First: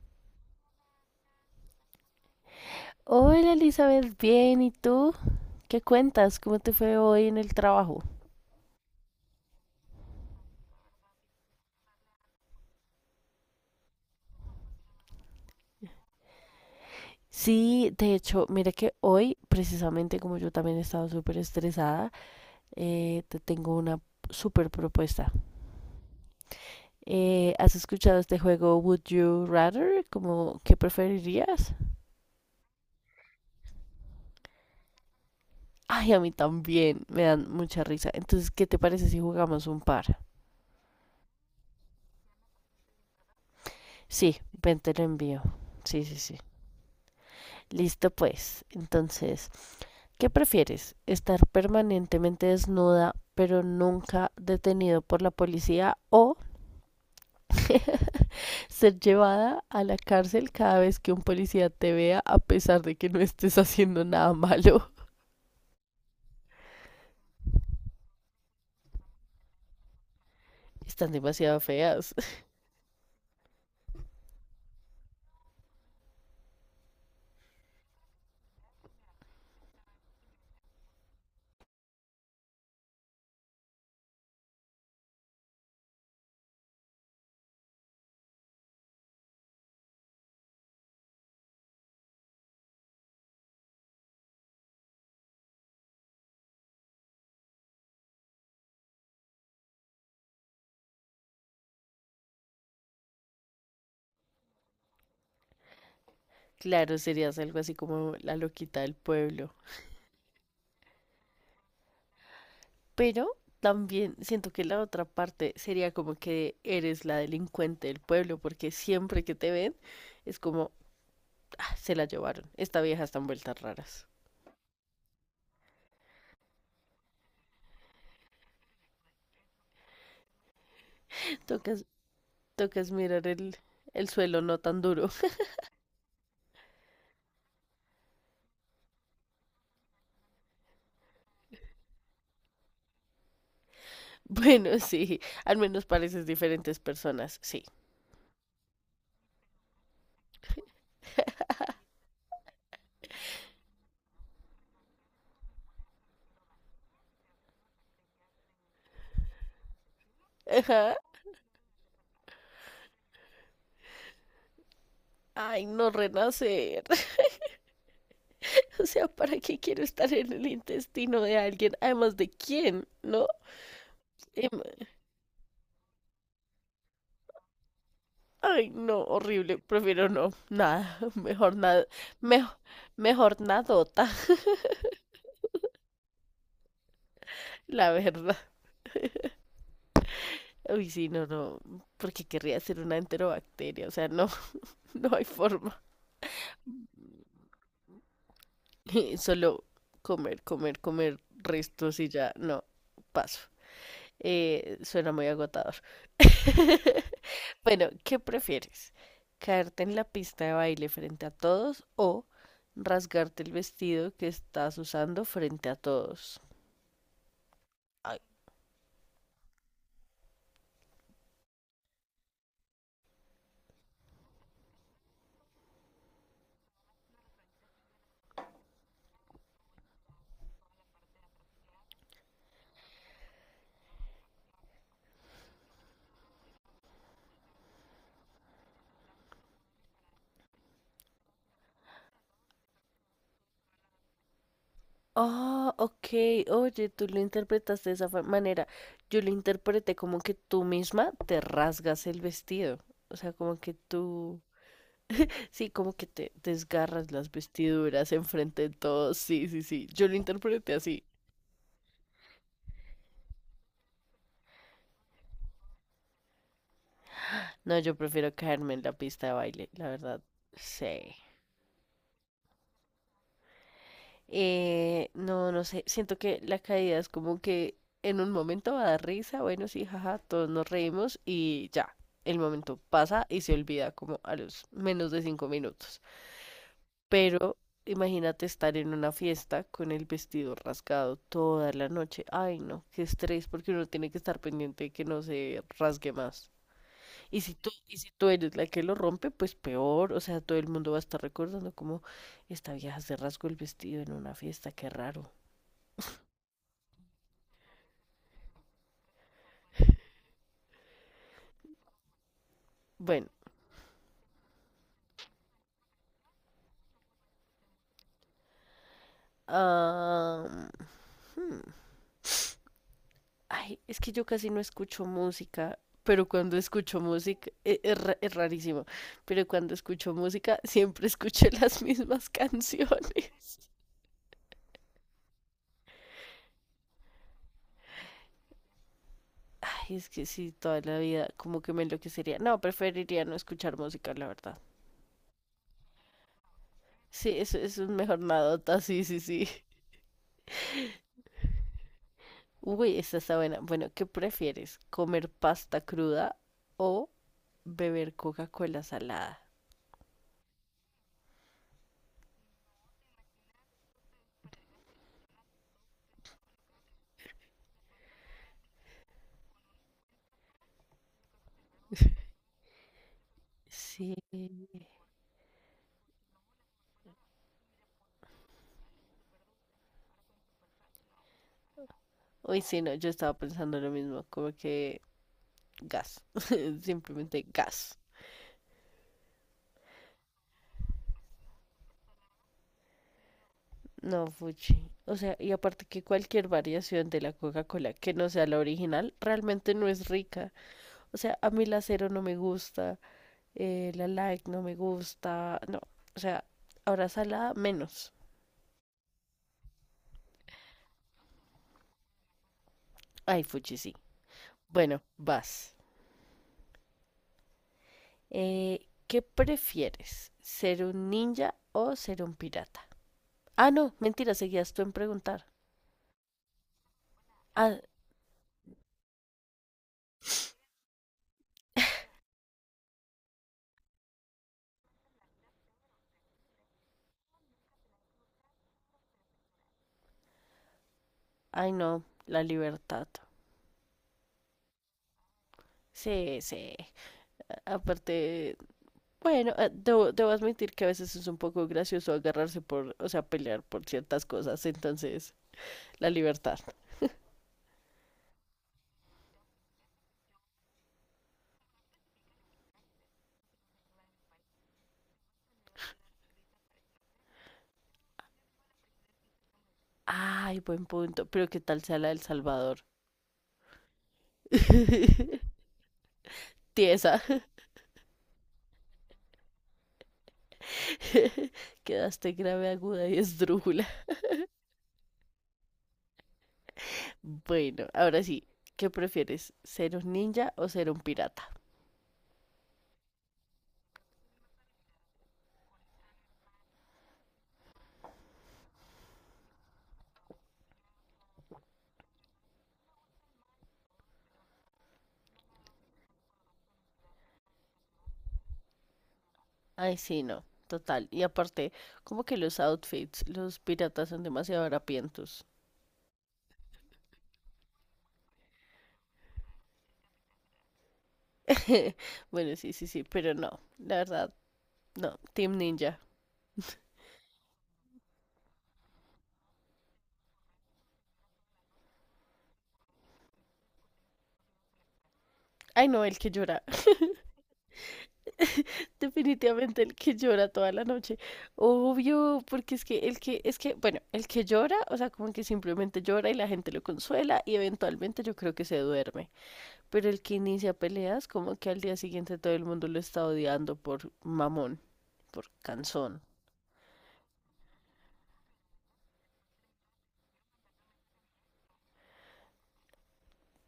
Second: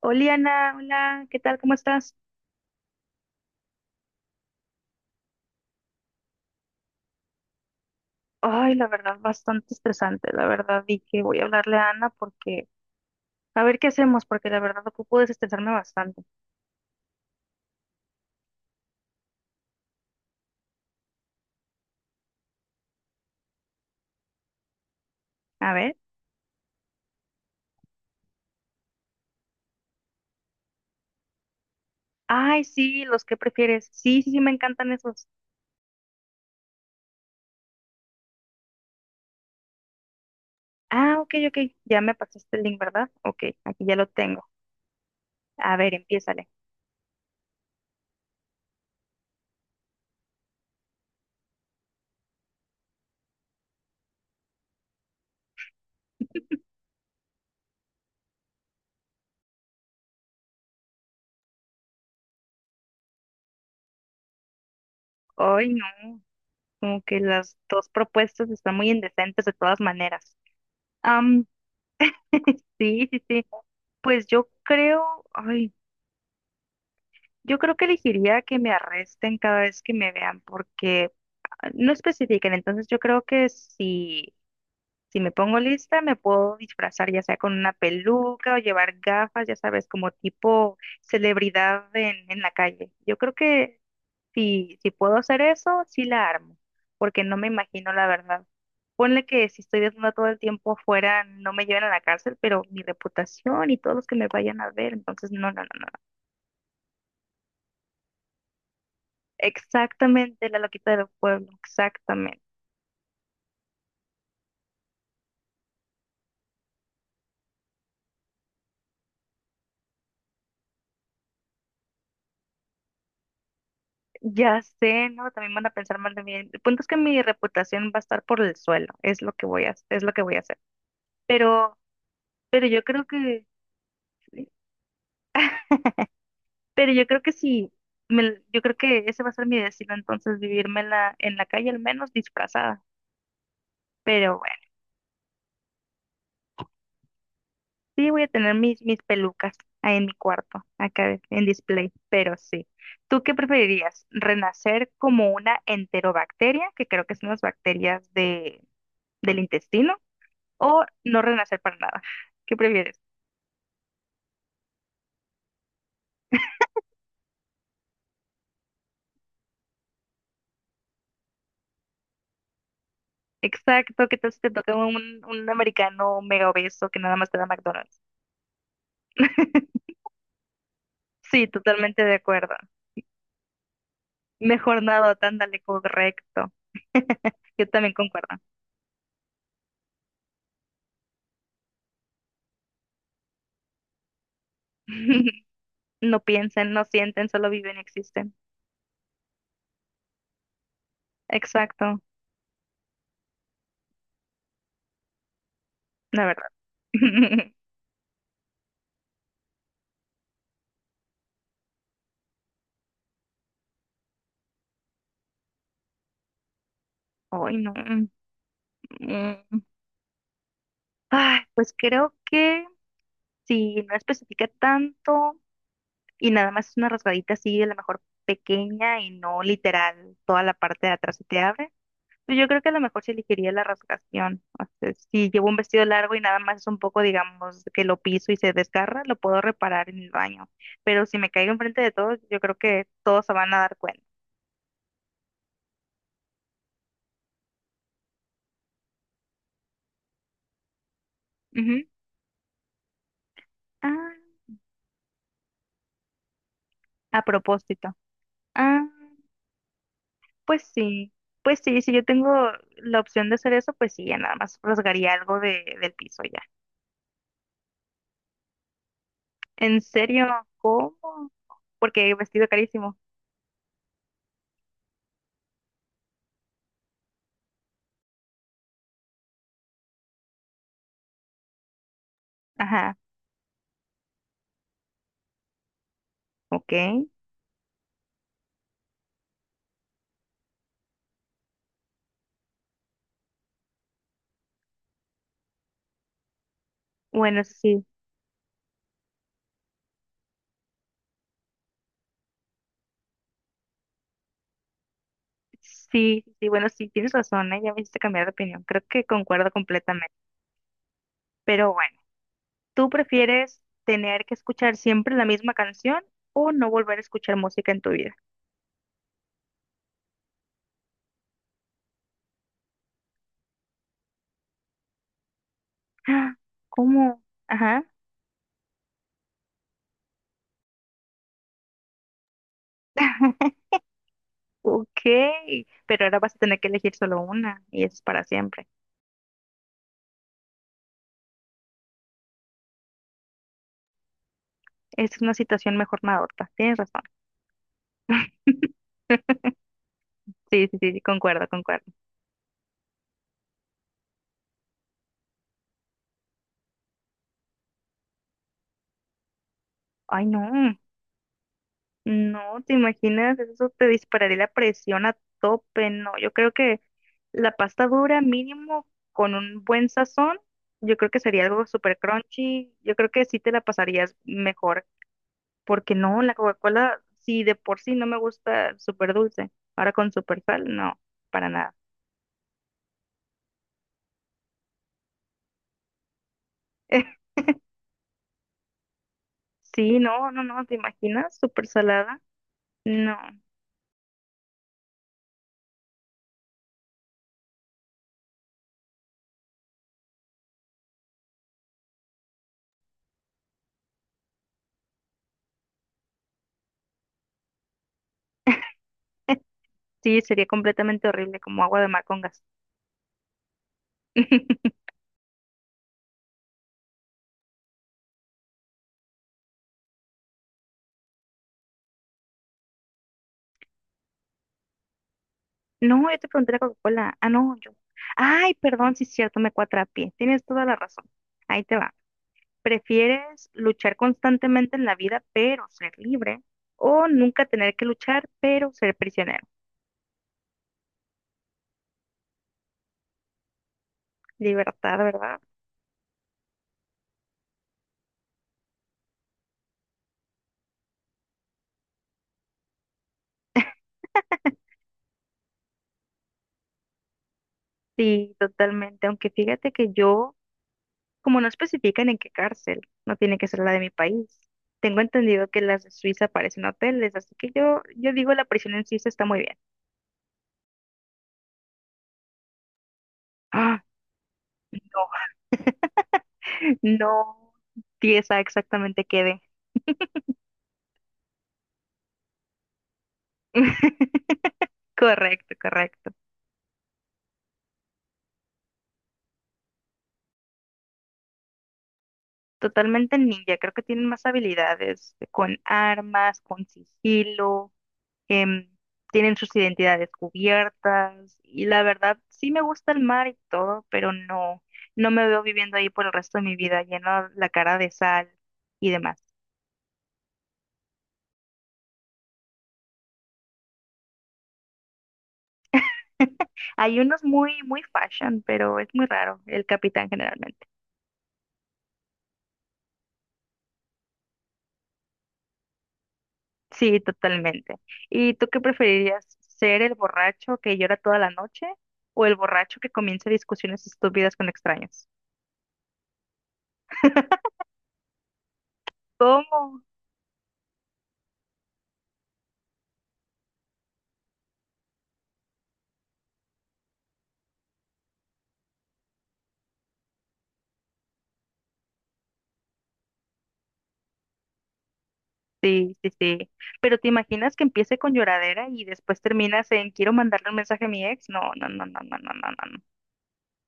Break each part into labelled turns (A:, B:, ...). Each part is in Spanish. A: Hola Ana, hola, ¿qué tal? ¿Cómo estás?
B: Hola Elizabeth, bien, ¿y tú? ¿Qué cuentas? ¿Cómo te fue hoy en el trabajo?
A: Ay, la verdad, bastante estresante, la verdad, y que voy a hablarle a Ana porque, a ver qué hacemos, porque la verdad ocupo desestresarme bastante.
B: Sí, de hecho, mira que hoy, precisamente como yo también he estado súper estresada, te tengo una súper propuesta.
A: A ver.
B: ¿Has escuchado este juego Would You Rather? Como, ¿qué preferirías?
A: Ay, sí, los que prefieres. Sí, sí, sí, me encantan esos.
B: Ay, a mí también, me dan mucha risa. Entonces, ¿qué te parece si jugamos un par?
A: Ah, ok, ok, ya me pasaste el link, ¿verdad? Ok, aquí ya lo
B: Sí,
A: tengo.
B: ven, te lo envío.
A: A ver,
B: Sí, sí, sí.
A: empiézale.
B: Listo, pues. Entonces, ¿qué prefieres? ¿Estar permanentemente desnuda pero nunca detenido por la policía o ser llevada a la cárcel cada vez que un policía te vea a pesar de que no estés haciendo nada malo?
A: Ay, no, como que las dos propuestas están muy indecentes de todas maneras.
B: Están
A: Am,
B: demasiado feas.
A: sí, sí, sí. Pues yo creo, ay. Yo creo que elegiría que me arresten cada vez que me vean porque no especifican, entonces yo creo que si me pongo lista me puedo disfrazar ya sea con una peluca o llevar gafas, ya sabes, como tipo celebridad en la calle. Yo creo que si puedo hacer eso, sí la armo, porque no me imagino la verdad. Ponle que si estoy desnuda todo el tiempo afuera, no me lleven a la cárcel, pero mi reputación y todos los que me vayan a ver, entonces no, no, no, no.
B: Claro, serías algo así como la loquita del pueblo.
A: Exactamente, la loquita del pueblo, exactamente.
B: Pero también siento que la otra parte sería como que eres la delincuente del pueblo porque siempre que te ven es como ah, se la llevaron. Esta vieja está en vueltas raras.
A: Ya sé, ¿no? También van a pensar mal de mí. El punto es que mi reputación va a estar por el suelo, es lo que voy a hacer. Pero,
B: Tocas
A: pero
B: Tocas mirar el suelo
A: sí,
B: no tan duro.
A: pero yo creo que sí, yo creo que ese va a ser mi destino, entonces vivirme en la, calle, al menos disfrazada. Pero bueno,
B: Bueno, sí, al menos pareces diferentes personas, sí.
A: sí voy a tener mis pelucas ahí en mi cuarto, acá en display, pero sí. ¿Tú qué preferirías? ¿Renacer como una enterobacteria, que creo que son las bacterias del intestino o
B: Ajá.
A: no renacer para nada? ¿Qué prefieres?
B: Ay, no renacer. O sea, ¿para qué quiero estar en el intestino de alguien? Además de quién, ¿no?
A: Exacto, ¿qué tal si
B: Em,
A: te toca un americano mega obeso que nada más te da McDonald's?
B: ay, no, horrible. Prefiero no. Nada.
A: Sí,
B: Mejor nada.
A: totalmente de acuerdo.
B: Mejor, mejor nadota,
A: Mejor nada, ándale, correcto. Yo
B: la
A: también concuerdo.
B: verdad. Uy, sí, no, no. Porque querría ser una enterobacteria. O sea, no, no hay forma.
A: No piensen, no sienten, solo viven y existen.
B: Solo comer, comer, comer
A: Exacto,
B: restos y ya, no, paso. Suena muy agotador.
A: la verdad.
B: Bueno, ¿qué prefieres? ¿Caerte en la pista de baile frente a todos o rasgarte el vestido que estás usando frente a todos?
A: Ay, no.
B: Ay.
A: Mm. Ay, pues creo que si no especifica tanto. Y nada más es una rasgadita así, a lo mejor pequeña y no literal, toda la parte de atrás se te abre. Pues yo creo que a lo mejor se elegiría la rasgación. O sea, si llevo un vestido largo y nada más es un poco, digamos, que lo piso y se desgarra, lo puedo reparar en el baño. Pero si me caigo enfrente de todos, yo creo que todos se van a dar cuenta.
B: Ah, ok, oye, tú lo interpretaste de esa manera. Yo lo interpreté como que tú misma te
A: Ujú.
B: rasgas el vestido. O sea, como que
A: Ah,
B: tú... Sí, como que te desgarras
A: a
B: las
A: propósito.
B: vestiduras enfrente de
A: Ah,
B: todos. Sí, sí, sí. Yo lo
A: pues
B: interpreté así.
A: sí. Pues sí, si yo tengo la opción de hacer eso, pues sí, ya nada más rasgaría algo del piso ya.
B: No, yo prefiero caerme en la pista de baile,
A: En
B: la verdad.
A: serio, ¿cómo?
B: Sí.
A: Porque vestido carísimo.
B: No, no sé. Siento que la caída es como que en un momento va a dar risa. Bueno, sí, jaja, todos nos reímos y ya. El momento
A: Ajá,
B: pasa y se olvida como a los menos de cinco minutos.
A: ok.
B: Pero imagínate estar en una fiesta con el vestido rasgado toda la noche. Ay, no, qué estrés, porque uno tiene que estar pendiente de que no se rasgue más. Y
A: Bueno,
B: si tú,
A: sí,
B: y si tú eres la que lo rompe, pues peor. O sea, todo el mundo va a estar recordando como esta vieja se rasgó el vestido en una fiesta, qué raro.
A: sí, sí, bueno, sí, tienes razón, ¿eh? Ya me hiciste cambiar de opinión. Creo que concuerdo completamente. Pero bueno, ¿tú
B: Bueno,
A: prefieres tener que escuchar siempre la misma canción o no volver a escuchar música en tu vida?
B: ah, hmm. Ay, es que yo casi no escucho música, pero
A: Ah,
B: cuando escucho
A: ¿cómo?
B: música,
A: Ajá.
B: es, es rarísimo, pero cuando escucho música siempre escucho las mismas canciones.
A: Ok, pero ahora vas a tener que elegir solo una y eso es para siempre.
B: Ay, es que sí, toda la vida como que me enloquecería. No, preferiría no escuchar música, la verdad.
A: Es una situación mejor nada. Tienes razón.
B: Sí, eso es mejor nadota, sí, sí, sí.
A: Sí, sí, sí, sí, concuerdo, concuerdo.
B: Uy, esta está buena. Bueno, ¿qué prefieres? ¿Comer pasta cruda o beber Coca-Cola salada?
A: Ay, no. No, ¿te imaginas? Eso te dispararía la presión a tope. No, yo creo que la pasta dura mínimo con un buen sazón, yo creo que sería algo súper crunchy. Yo creo que sí te la
B: Sí.
A: pasarías mejor, porque no, la Coca-Cola, sí de por sí no me gusta súper dulce, ahora con súper sal, no, para nada.
B: Uy, sí, no, yo estaba pensando lo mismo, como que gas, simplemente gas.
A: Sí, no, no, no, ¿te imaginas? Súper salada. No,
B: No, fuchi. O sea, y aparte que cualquier variación de la Coca-Cola que no sea la original realmente no es rica. O sea, a mí la cero no me gusta, la like no me gusta, no. O sea, ahora salada menos.
A: sí, sería completamente horrible, como agua de mar con gas.
B: Ay, fuchi, sí. Bueno, vas. ¿Qué prefieres? ¿Ser un ninja o ser un pirata? Ah, no, mentira, seguías tú en preguntar.
A: No, yo te pregunté la Coca-Cola. Ah, no, yo.
B: Ah,
A: Ay, perdón, sí es cierto, me cuatrapié. Tienes toda la razón. Ahí te va. ¿Prefieres luchar constantemente en la vida, pero ser libre? ¿O nunca tener que luchar, pero ser prisionero?
B: ay, no, la libertad.
A: Libertad, ¿verdad?
B: Sí, sí, aparte, bueno, debo admitir que a veces es un poco gracioso agarrarse por, o sea, pelear por ciertas cosas. Entonces, la libertad.
A: Sí, totalmente. Aunque fíjate que yo, como no especifican en qué cárcel, no tiene que ser la de mi país. Tengo entendido que las de Suiza parecen hoteles, así que yo, digo la prisión en Suiza está muy bien.
B: Ay, buen punto. Pero qué tal sea la del Salvador.
A: Ah, no,
B: Tiesa,
A: no. Sí, esa exactamente quede.
B: quedaste grave, aguda y esdrújula.
A: Correcto, correcto.
B: Bueno, ahora sí, ¿qué prefieres? ¿Ser un ninja o ser un pirata?
A: Totalmente ninja. Creo que tienen más habilidades con armas, con sigilo, em, tienen sus identidades cubiertas. Y la verdad, sí me gusta el mar y todo, pero no, no me veo viviendo ahí por el resto de mi vida, lleno la cara de sal y demás.
B: Ay, sí, no, total. Y aparte, como que los outfits, los piratas son demasiado harapientos.
A: Hay unos muy, muy fashion, pero es muy raro, el capitán generalmente.
B: Bueno, sí, sí, sí, pero no, la verdad, no, Team Ninja.
A: Sí, totalmente. ¿Y tú qué preferirías? ¿Ser el borracho que llora toda la noche o el borracho que comienza discusiones estúpidas con extraños?
B: Ay, no, el que llora.
A: ¿Cómo?
B: Definitivamente el que llora toda la noche. Obvio, porque es que bueno, el que llora, o sea, como que simplemente llora y la gente lo consuela y eventualmente yo creo que se duerme. Pero el que inicia peleas, como que al día siguiente todo el mundo lo está odiando por mamón, por
A: Sí, sí,
B: cansón.
A: sí. Pero ¿te imaginas que empiece con lloradera y después terminas en quiero mandarle un mensaje a mi ex? No, no, no, no, no, no, no, no. No.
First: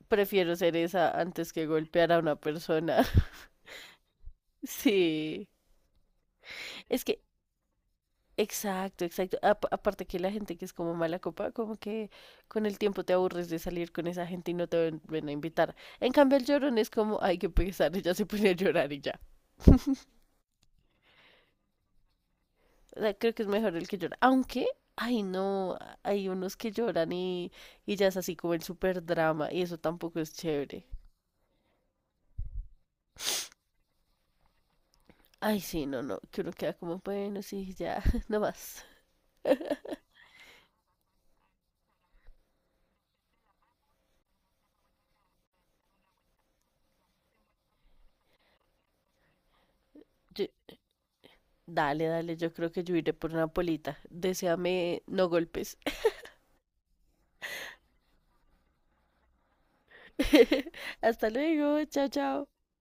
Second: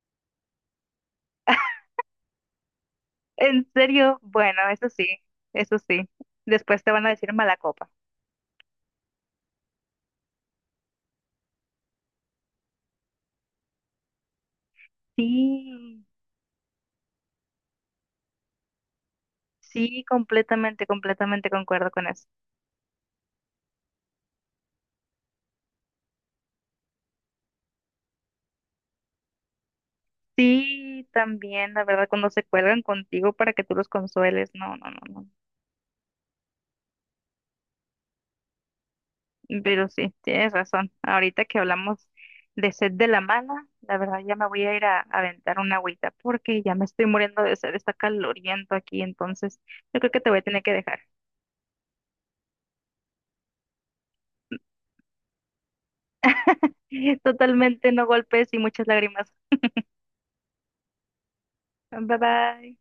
B: Prefiero ser esa antes que golpear a una persona.
A: En serio, bueno, eso sí,
B: Sí.
A: eso sí. Después te
B: Es
A: van a
B: que
A: decir mala copa.
B: exacto, exacto. Aparte que la gente que es como mala copa, como que con el tiempo te aburres de salir con esa gente y no te ven a invitar.
A: Sí,
B: En cambio, el llorón es como, ay, qué pesar, ella se pone a llorar y ya.
A: sí, completamente, completamente concuerdo con eso.
B: O sea, creo que es mejor el que llora. Aunque, ay, no, hay unos que lloran y ya es así como el super drama y eso tampoco es chévere.
A: Sí, también, la verdad, cuando se cuelgan contigo para que tú los consueles, no, no, no, no.
B: Ay, sí, no, no, que uno queda como, bueno, sí, ya, no más.
A: Pero sí, tienes razón. Ahorita que hablamos de sed de la mala, la verdad ya me voy a ir a aventar una agüita porque ya me estoy muriendo de sed, está caloriento aquí, entonces yo creo que te voy a
B: Yo-
A: tener que dejar.
B: dale, dale, yo creo que yo iré por una polita. Deseame no golpes.
A: Totalmente no golpes y muchas lágrimas.
B: Hasta luego, chao,
A: Bye
B: chao.
A: bye.